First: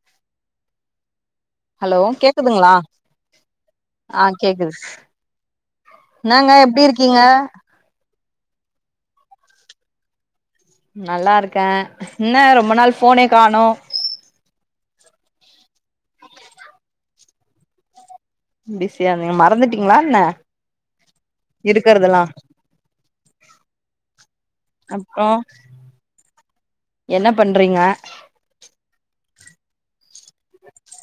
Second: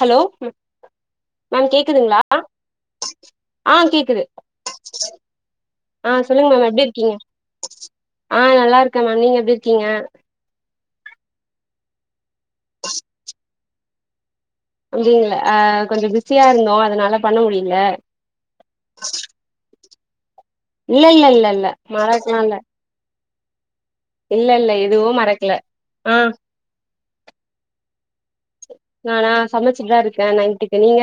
Hello hello கேகுதுங்ளா ஆ கேக்குது ஆஹ் கேகுது ஆ என்னாங்க எப்டி இருகீங்க ஆஹ் நல்லா இருக்கே மேம் நீங்க எப்டி இருகீங்க நல்லா இருகே என்ன ரொம்ப நாள் போனே காணோ அப்டிங்கள ஆ கொஞ்சோ பிஸியா இருந்தோ அதனால பண்ண முடியில பிசிய நீங் மறந்துட்டிங் ங்ளா என்ன இல்ல இல்ல இல்ல இல்ல இருக்கறதெல்லா மாறாகலா இல்ல இல்ல இல்ல எதுவு அப்றோ மறக்ல ஆஹ் என்ன பண்றீங்க நானா சமச்சுட்தா இருக் அ நைன்ட்டுகு நீங்க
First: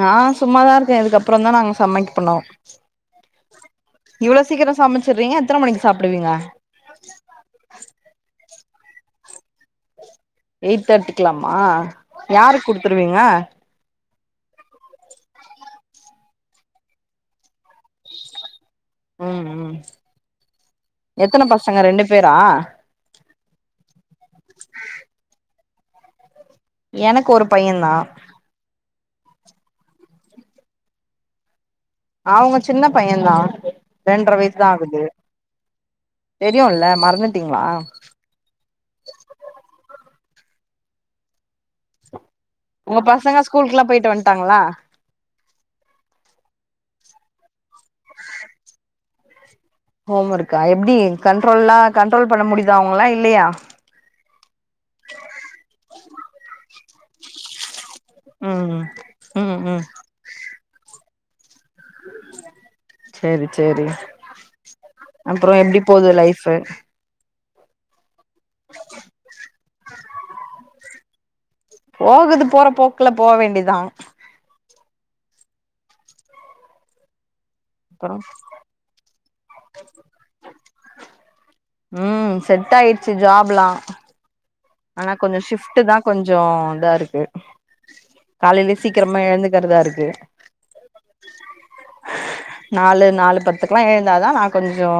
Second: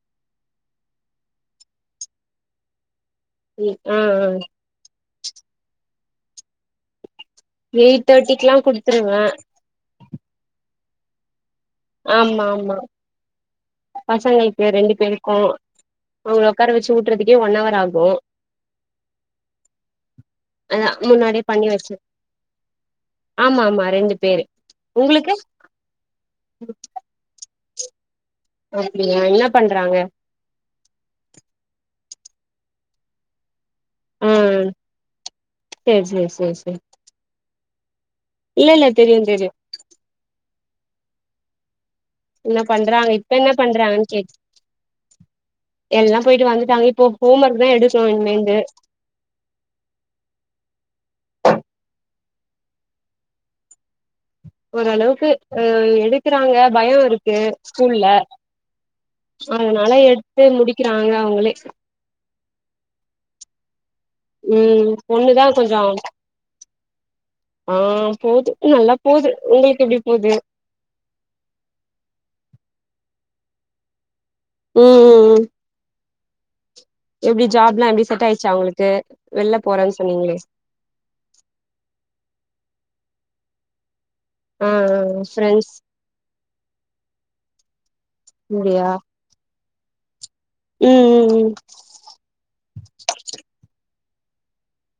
நா சும்மாதா இருக்கே இதுகப்றோ தா நாங் சம்மைக போன்னு உம் ஹ் உஹ் செற்றீங்க எத்தன மணிக்கி சாப்டுவீங்க எயிட் தேர்ட்டிக்குல்லா குடுத்துருவே எய்ட் தேர்டிக்லா ஆ யாரு குடுத்ருவீங்க பசங்கள்கு ரெண்டு பேருக்கு அவுங்ல ஒக்கார வச்சு ஊட்றதுகே ஒன் ஹவர் ஆகு ம் ம் அ அதா எத்தன முன்னாடியே பண்ணி பசங்க வச்சு ரெண்டு பேரா ஆமாமா ரெண்டு பேரு உங்ளுக்கு எனக்கு ஒரு பையந் தா அப்டியா என்ன பண்றாங்க அவுங்க சின்ன பையந் தா ரென்ற வயசு தா ம் ஆகுது சேரி சேரி சேரி சேரி தெரியுல மறந்து ப்டீங்ளா இல்ல இல்ல தெரியு தெரியு என்ன உங்க பண்றாங் இப்ப பசங்க என்ன ஸ்கூலுக்குல்லா பண்றாங்னு போயிட்டு கேட் வந்ட்டாங்களா எல்லா போய்ட்டு வந்துடாங்க இப்போ ஹோம் ஒர்க் தா எடு க்கனு இனிமேர்ந்து ஹோம் ஒர்க்கா எப்டி கண்ட்ரோல்லா கண்ட்ரோல் பண்ண முடிதா அவுங்களலா இல்லயா ஓரளவுக்கு எடுக்றாங்க பயோ இருக்கு ஸ்கூல்ல ம் ம் அதுனால எட்த்து முடிகிறாங்க அவுங்ளே செர்ரி சேரி ம் பொண்ணுதா அப்பறோ எப்டி போது லைஃபு ஆஹ் போது நல்லா போது உங்களுக்கு எப்டி போது போகுது போற போக்குல போக வேண்டிதா உம் உம் உம் எப்டி ஜாப்ல்லா எப்டி அப்றோ செட் ஆய்டுச்சா அவுங்களுக்கு வெள்ல போறேன் சொன்னீங்ளே சி ஜாப்லா ஆனா கொஞ்சோ ஃப்ரெண்ட்ஸ் ஷிப்ட்தா கொஞ்சோ இதா இருக்கு காலைலயே அப்டியா சீக்கிரமா எழுந்துக் தருதா இருக்கு ம் ம் ம் நாலு நாலு பத்துக்கலா எந் இருந்ததா நா கொஞ்சோ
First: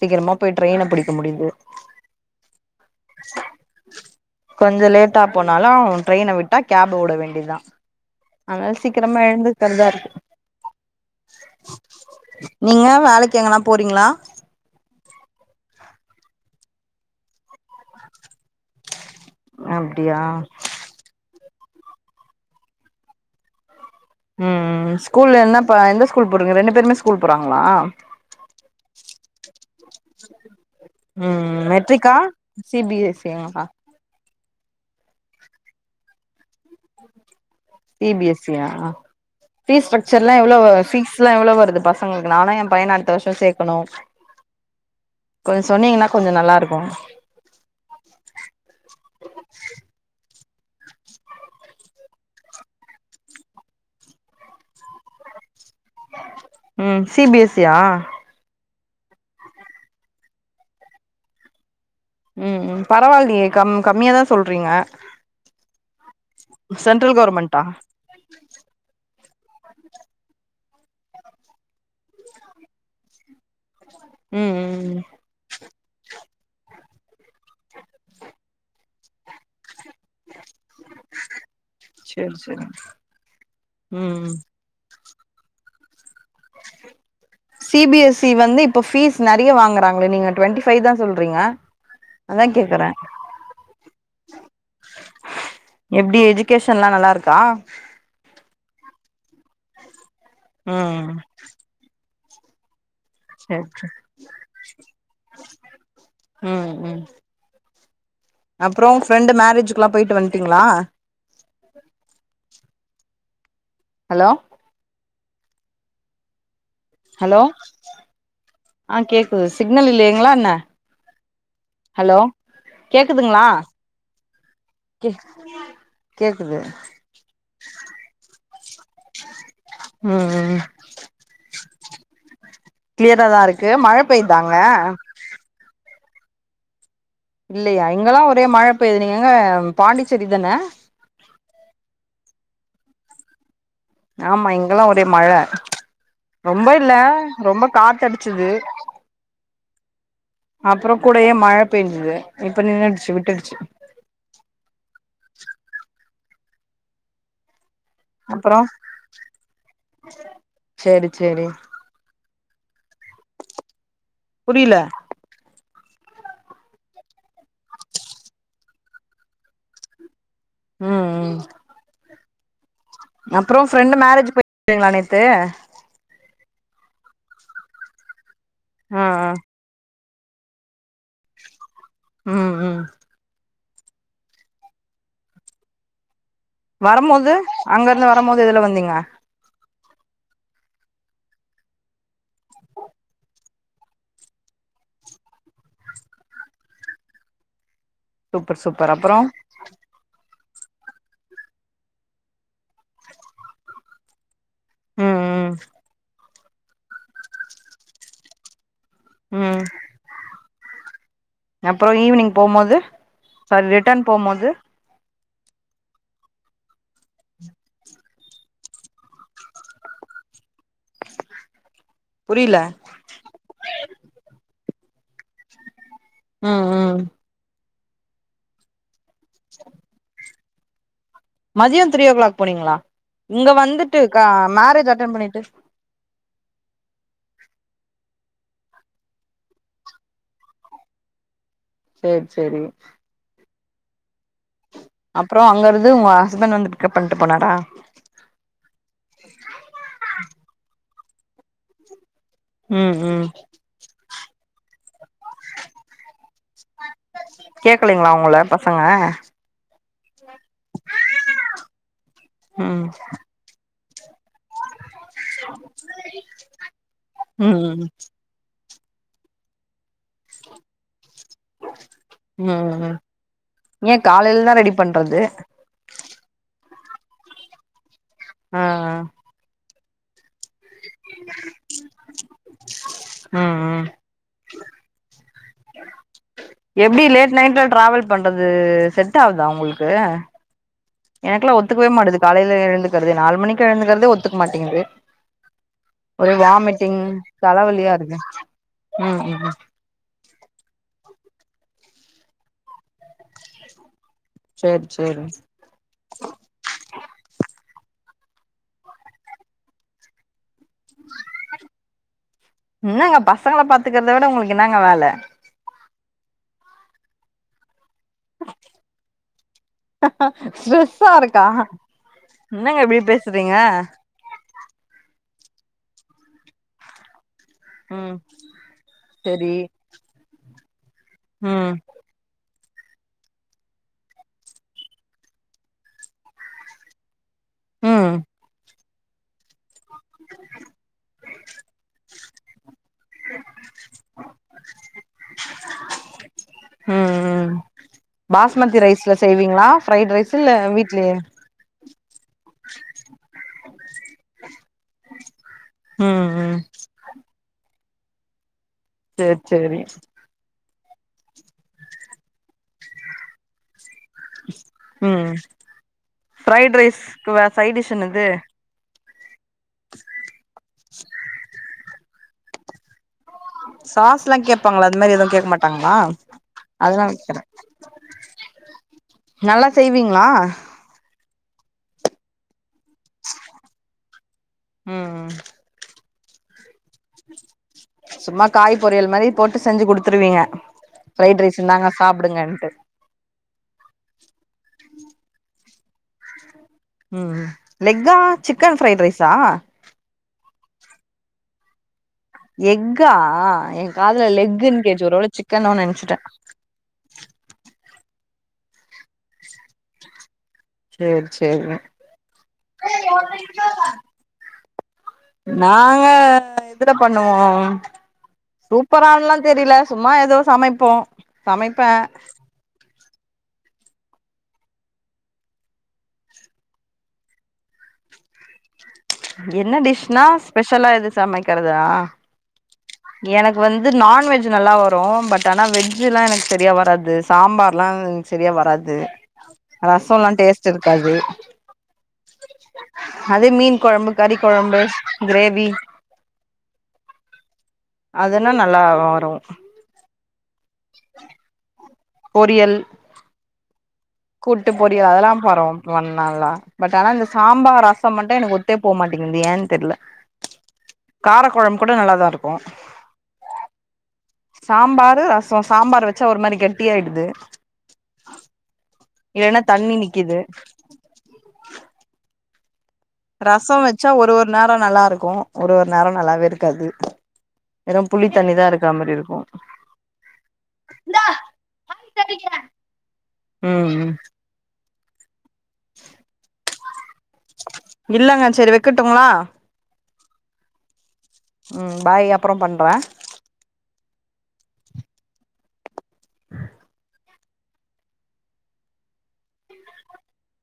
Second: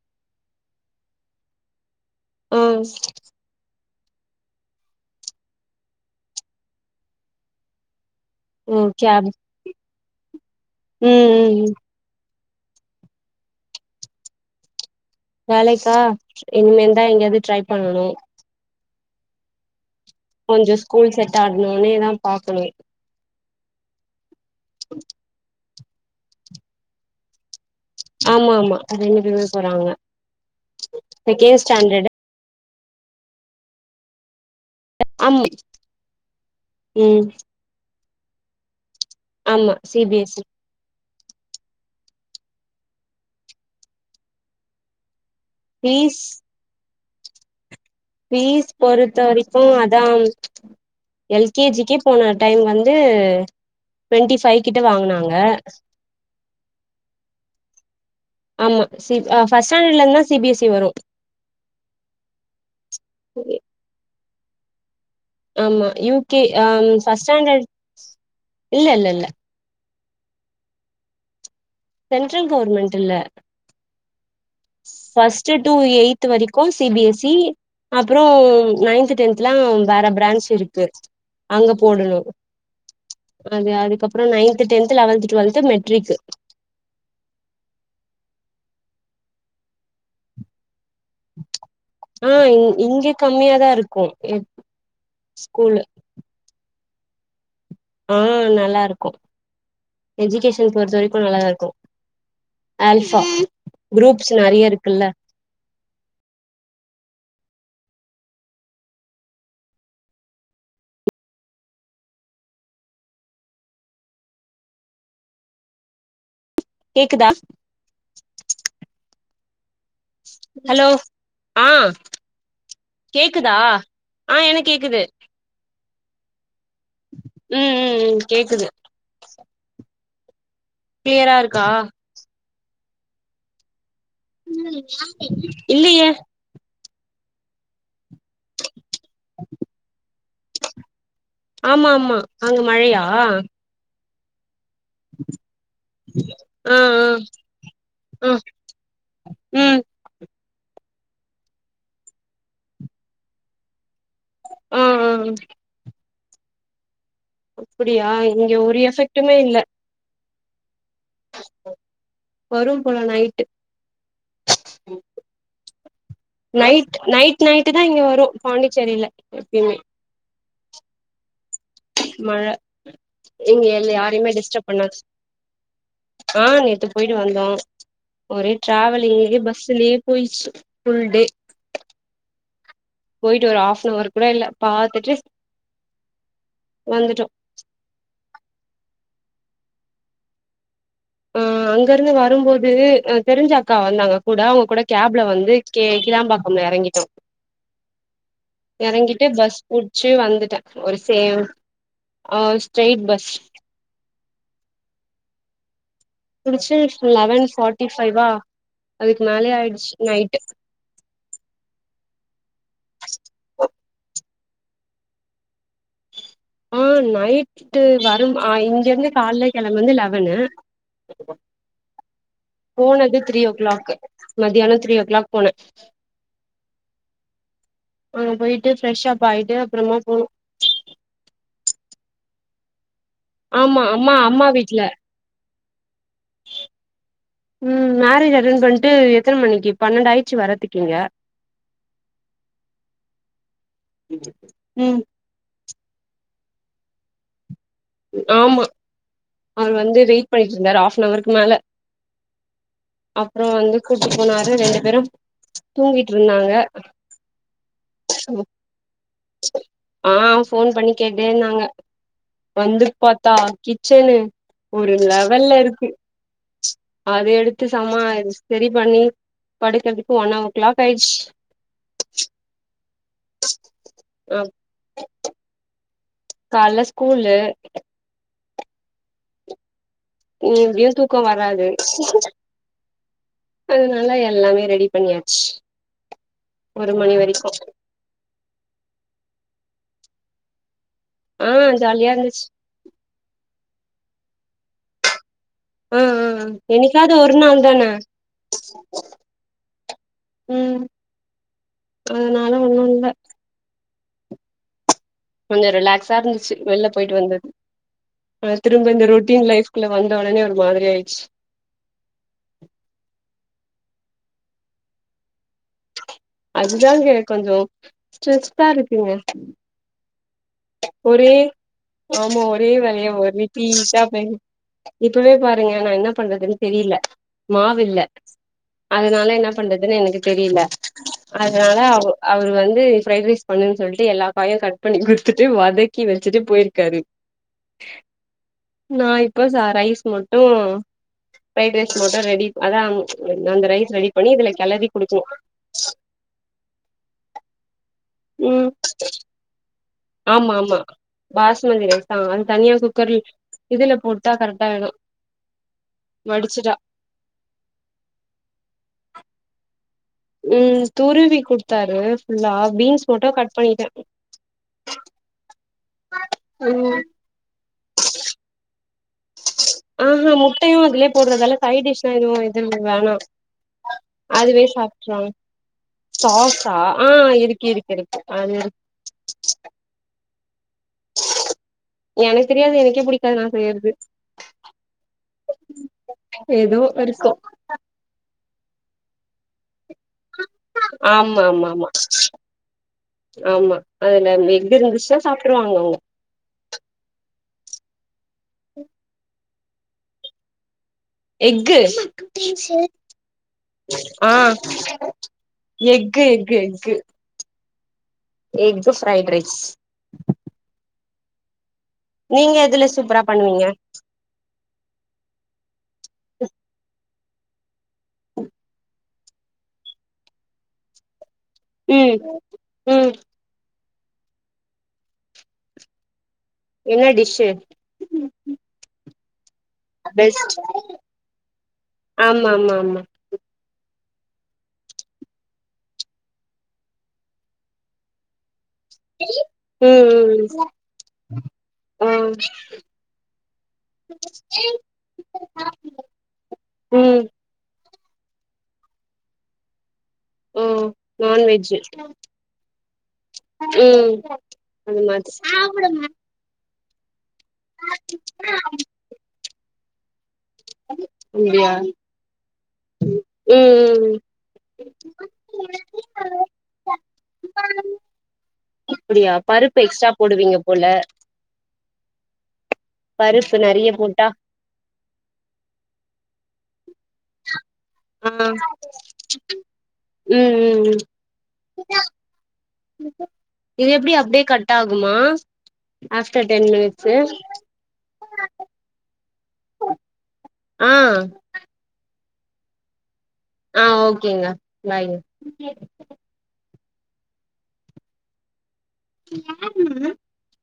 சீக்கிரமா போய் ட்ரெய்ன புடிக்க முடிது ஹு ம் கொஞ்சோ லேட்டா போனாலு அவ ட்ரெயின விட்டா கேப் ஓட வேண்டியதுதா அதனால சீக்ரமா எழுந்துக்கறதா இருக்கு உம் உம் நீங்க வேலைக்கு எங்கன்னா போறீங்களா வேலைக்கா இனிமேல்தா எங்கயாவது ட்ரை பண்ணனு ஆம ஒஞ்ச ஸ்கூல் செட் டாக்னேனதா பாக்கணு ம் ம் ஸ்கூல்ல என்னப் இப்ப எந்த ஸ்கூல் போட்ருக்கிங் ரெண்டு பேருமே ஸ்கூல் போறாங்ளா ஆமா ஆமா ரெண்டு பேர்மே போறாங்க உம் செகண்ட் ஸ்டாண்டர்ட் மெட்ரிக்கா சி பி எஸ் இ ங்கா ஆம் ம் சி பி எஸ் சி யா ஆமா ஃபீஸ் சி பி டக்ச்சர்லா எஸ் இ எவ்ளோ வ ஃபீஸ்லா எவ்ளோ வருது பா சங்களுக்கு நானு எம் பையன அடுத்த வருஷோ சேக்கணு கொஞ்சொ சொன்னீங்கன்னா ஃபீஸ் கொஞ்சொ நல்லா இருக்கு ஃபீஸ் பொறுத்த வரைக்கு அதா எல் கே ஜி க்கே போன டைம் வந்து டொவெண்ட்டி ஃபைவ் கிட்ட வாங்குனாங்க ம் சி பி எஸ் சி யா ஆமா சி அ ஃபஸ்ட் ஸ்டேண்டடுல இருந்தா சி பி எஸ் சி வரு உம் ம் பரவால்டி கம் கம்மியாதா சொல்றீங்க ஆமா யுவ் கே அ சென்ட்ரல் ஃபஸ்ட் கவர்மெண்ட்டா ஸ்டேண்டர்டு இல்ல இல்ல இல்ல சென்ட்ரல் கவர்மென்ட் இல்ல ம் ம் ஃபஸ்ட் டு எய்ட்த் வரைக்கு சி பி எஸ் சி அப்றொ நைன்த் டென்த்லாம் வேற பிரான்ச் இருக்கு அங்க போடணு சேரி சேரி அது அதுக்கப்பறொ ம் ninth tenth eleventh twelfth matric C B S C வந்து இப்ப ஃபீஸ் நெறைய வாங்கறாங்களே நீங்க டுவெண்ட்டி ஃபைவ் தா சொல்றீங்க அதா ஆஹ் இங் கேக்குறே இங்கே கம்மியாதா இருக்கு எ ஸ்கூல்ல ஷெல்லா நல்லா இருக்கா ஹ் நல்லா இருக்கு எஜுகேஷன் ம் பொறுத்தவரைக்கு நல்லாதா இருக்கு ஆல்ஃபா சேரி சேரி குரூப்ஸ் நெறைய இருக்குல்ல உஹ் ஹ் அப்றொ ஃப்ரெண்டு மேரேஜுக்குலா போயிட்டு வந்ட்டீங்களா ஹலோ கேக்குதா ஹலோ ஆ கேக் பேஸ் ஹலோ ஆ ஹலோ கேக்குதுங்களா கேக்குதா ஆ எனக் கேக்குது கே கேக்குது ம் ம் ம் கேக்குது ம்ஆ கிளியரா இருக்கா கிளியரா தா இருக்கு மழ பேய்தாங்க இல்லையே இல்லையா இங்கெல்லா ஒரே மழ பெய்து நீங்க எங்க பாண்டிச்சேரி தான ஆமா ஆமா அங்க மழையா ஆமா இங் இங்கெல்லா ஒரே மழ ரொம்ப ஆ இல்ல ரொம்ப ஆ காத்தடிச்சிது ம் அப்றோ கூடயே மழ பேஞ்சிது இப்ப நின்னுடுச்சு விட்டுடுச்சு ஆஆ அப்டியா இங்க அப்புறோ ஒரு எஃபெக்ட்டுமே இல்ல சரி சரி வரும் போல நைட்டு புரியில நைட் நைட் நைட்டு தான் இங்க வரும் பாண்டிச்சேரில எப்பயுமே ம் ம் மழ அப்றோ இங்க எல்ல ஃப்ரெண்டு் யாரையுமே மேரேஜ் டிஸ்டர்ப் போயிட்டீங்களா பண்ணாது நேத்து ஆ நேத்து போயிட்டு வந்தோ ஒரே ஆ ட்ராவல் ஆ எங்களுக்கே பஸ்ஸுலே போய்ச்சு ஃபுல்டே ம் ம் போய்ட்டு ஒரு ஹாஃபனவர் கூட இல்ல பாத்துட்டு வந்துட்டோ வரமோது அங்கருந்து வரமோது எதுல வந்திங்க ஆ அங்கர்ந்து வரும்போது ஆ தெரிஞ்ச அக்கா வந்தாங்க கூட அவுங்க கூட கேப்ல வந்து கே கிளாம்பாக்கம்ல எறங்கிட்டோ சூப்பர் சூப்பர் அப்புறோ எறங்கிட்டு பஸ் புட்ச்சி வந்துட்டே வருசையா ஆ ஸ்ட்ரெய்ட் பஸ் ம் ம் புடிச்சு லெவன் ஃபாட்டி ஃபைவ்வா அதுக்கு மேலயே ஆயிட்ச்சு நைட் அப்றோ ஈவ்னிங் போமோது சாரி ரிட்டன் போமோது ஆ நைட்டு் வரும் ஆ இங்கருந்து கால்லே கெழம்புனது வந்து லெவனு புரில போனது த்ரீ ஓக்ளாக்கு மத்தியானம் த்ரீ ஓக். க்ளாக் போன. உம் உம் அங்க போய்ட்டு ஃப்ரஷப். பாய்ட்டு அப்றமா போனு. மதியம் த்ரீ ஓக்ளாக் போனீங்ளா. இங்க ஆமா அம்மா வந்துட்டுக மேரேஜ் அட்டன் பண்ணிட்டு. உம் மேரேஜ் அட்டன் பண்ட்டு எத்தன மணிக்கு பண்டாயிச்சு வரத்துக்கிங்க. சேர்ச் செரி. ம் அப்றம் அங்கருந். து உங்க ஹஸ்பண்ட் வந்து பிக்கப் பண்ட்டு போனாரா. ஆம்மா அவர் வந்து வெயிட் பண்ணிட்டு இருந்தாரு ஆஃப். னவருக்கு மேல. ம் ம் அப்றம் வந்து கூட்டி போனாரு ரெண்டு பேரும் தூங்கிட்ரிந்தாங்க. கேக்கலைங்களா உங்கள பசங்க ஆஹ் போன் பண்ணி கேட்டேர்ந்தாங்க. ம் வந்துப்பாத்தா கி. ச்சனு. ஒரு லெவல்ல இருக்கு. அது எடுத்து ம் [unintelligible] செரி பண்ணி படுக்கறது. [unintelligible] ஏன் அ காலைலதா ரெடி பண்றது. கால்ல ஸ்கூலு. ஆஹ் ஆஹ் ஹிம் எப்டியும் தூக்கம் வராது. ம் ம் அதுனால எல்லாமே ரெடி பண்ணியாச்சு ஒரு எப்டி மணி லேட் வரைக்கு நைட்ல டிராவல் பண்றது செட் ஆகுதா உங்களுக்கு [unintelligible] ஆ எனக்கெல்லா ஒத்துக்கவே ஜாலியா மாட்குது இருந்துச்சு காலைல எழுந்துக்கிறதே நாலு மணி பிறந்ததுல இருந்தே ஒத்துக்க மாட்டேங்குது ம் ஒரே ம் ம் வாமிட்டிங் என்னைக்காது ஒரு நாள் தானே தலவலியா இருக்கு ம் ம் ம் அதனால ஒண்ணு இல்ல செரி கொஞ்சோ ரிலாக்ஸா இருந்துச்சு வெளில போயிட்டு வந்தது அ திரும்ப இந்த ரொட்டீன் லைஃப்குள்ள வந்த உடனே உனக் மாதிரி ஆயிருச்சு என்னங்க பசங்கள பாத்துக்கறத விட உங்களுக்கு என்னங்க வேல அதுதாங்க கொஞ்சோ ஸ்ட்ரெஸ்ப்பா இருக்குங்க ஸ்ட்ரெஸ்ஸா ஒரே இருக்கா ஆமா ஒரே என்னங்க இப்டி வேலையா பேசுறீங்க [unintelligible] இப்பவே பாருங்க நா என்ன பண்றதுனு தெரில மாவு இல்ல ம் அதனால என்ன செரி பண்றதுன்னு எனக்கு தெரில ம் அதனால அவ அவரு வந்து து பிரைட் ரைஸ் பண்ணுனு சொல்ட்டு எல்லா காயும் கட் குடுத் த்துட்டு வதக்கி வச்சிட்டு போய்ருக்காரு ம் நா இப்போ சா ரைஸ் மட்டு ப்ரைடு ரைஸ் மட்டு ரெடி அதா அந்த ரைஸ் ரெடி பண்ணி இதுல கெளறி குடுக்கணு ம் ம் ம் பாஸ்மதி ரைஸ்ல செய்வீங்களா ப்ரைட் ரைஸ் இல்ல வீட்லயே ஆ அது தனியா குக்கர் இதுல போட்டா கரெக்டாயிடு ம் ம் வடிச்சிட்டா செரி செரி ம் துருவி கொடுத்தாரு ஃபுல்லா பீன்ஸ் மட்டு கட் பண்ணிட்டே ம் ஃப்ரைட் ம் ரைஸ்க்கு சைடிஷ் என்னது ஆஹா முட்டையு அதுலே போடுறதால சைடிஷ் [unintelligible] இது வேணா சாஸ்லாம் அதுவே கேட்பாங்களா அது மாதிரி சாப்ட்ருவாங்க எதுவும் கேட்க மாட்டாங்களா சாஸா அதனால ஆ கேட்ட இருக்கு இருக்கு இருக்கு அது இருக்கு நல்லா செய்வீங்களா எனக்கு தெரியாது எனக்கே புடிக்காது நான் செய்யறது உம்ஹ் ஏதோ ஒரு ச சும்மா காய் பொரியல் மாதிரி போட்டு செஞ்சு குடுத் குத்துருவீங்க பிரைட் ஆமா ரைஸ் ஆமா ஆமா இந்தாங்க சாப்பிடுங்கன்ட்டு ஆமா அதுல எஃகு இருந்துச்சுன்னா சாப்ட்ருவாங்க அவங்க உம் லெக்கா சிக்கன் பிரைட் ரைஸா எக்கு எக்கா ஆ என் காதுல ஆ லெக்குன்னு கேட்டுச்சு ஒருவேள சிக்கனோனு எக்கு நினைச்சுட்டேன் egg egg egg fried rice சேர் சேரிங்க நீங்க எதுல சூப்பரா பண்ணுவீங்க நாங்க இதுல பண்ணுவோம் சூப்பரா எல்லாம் தெரில சும்மா ஏதோ சமைப்போம் ம் ம் என்ன டிஷ்ஷு என்ன டிஷ்னா பெஸ்ட் ஸ்பெஷலா எது சமைக்கிறதா ஆமா ஆமா ஆமா எனக்கு வந்து அது நான்வெஜ் நல்லா வரும் பட் ஆனா வெஜ்ஜெலாம் எனக்கு சரியா வராது சாம்பாரெலாம் சரியா வராது து ம் ரசமெலாம் டேஸ்ட் இருக்காது ம் அதே மீன் குழம்பு கறி குழம்பு கிரேவி ம் அதெல்லாம் நல்லா வரும் ம் நான்வெஜ் பொரியல் ம் கூட்டு பொரிய அது அதெல்லா மாதிரி பரும் பண்லால்லா பட் ஆனா இந்த சாம்பார் ரசம் மட்டு எனக்கு ஒத்தே போ மாட்டேங்கிது ஏன்னு தெர்ல காரக் கொழம்பு கூட நல்லாதாருக் போ உம் உம் சாம்பாரு ரசம் சாம்பார் வச்சா ஒரு மாதிரி கெட்டியாயிடுது அப்படியா இல்லன்னா பருப்பு தண்ணி எக்ஸ்ட்ரா நிக்கிது போடுவீங்க போல பருப்பு ரசம் நெறைய வச்சா போட்டா ஒரு ஒரு நேரம் நல்லா இருக்கு ஒரு ஒரு நேரம் நல்லாவே இருக்காது வெறும் புளி ஆ தண்ணிதான் இருக்க மாதிரி இருக்கு ம் ம் ம் இது எப்படி அப்டி கட்டா ஆகுமா அஃப்டர் டென் மினிட்ஸ் சேர் இல்லங்க சேரி வைக்கட்டுங்களா ஆ ம் பாய் அப் அப்பறம் பண்ற ஆ ஓகேங்க பாய்ங்க [unintelligible]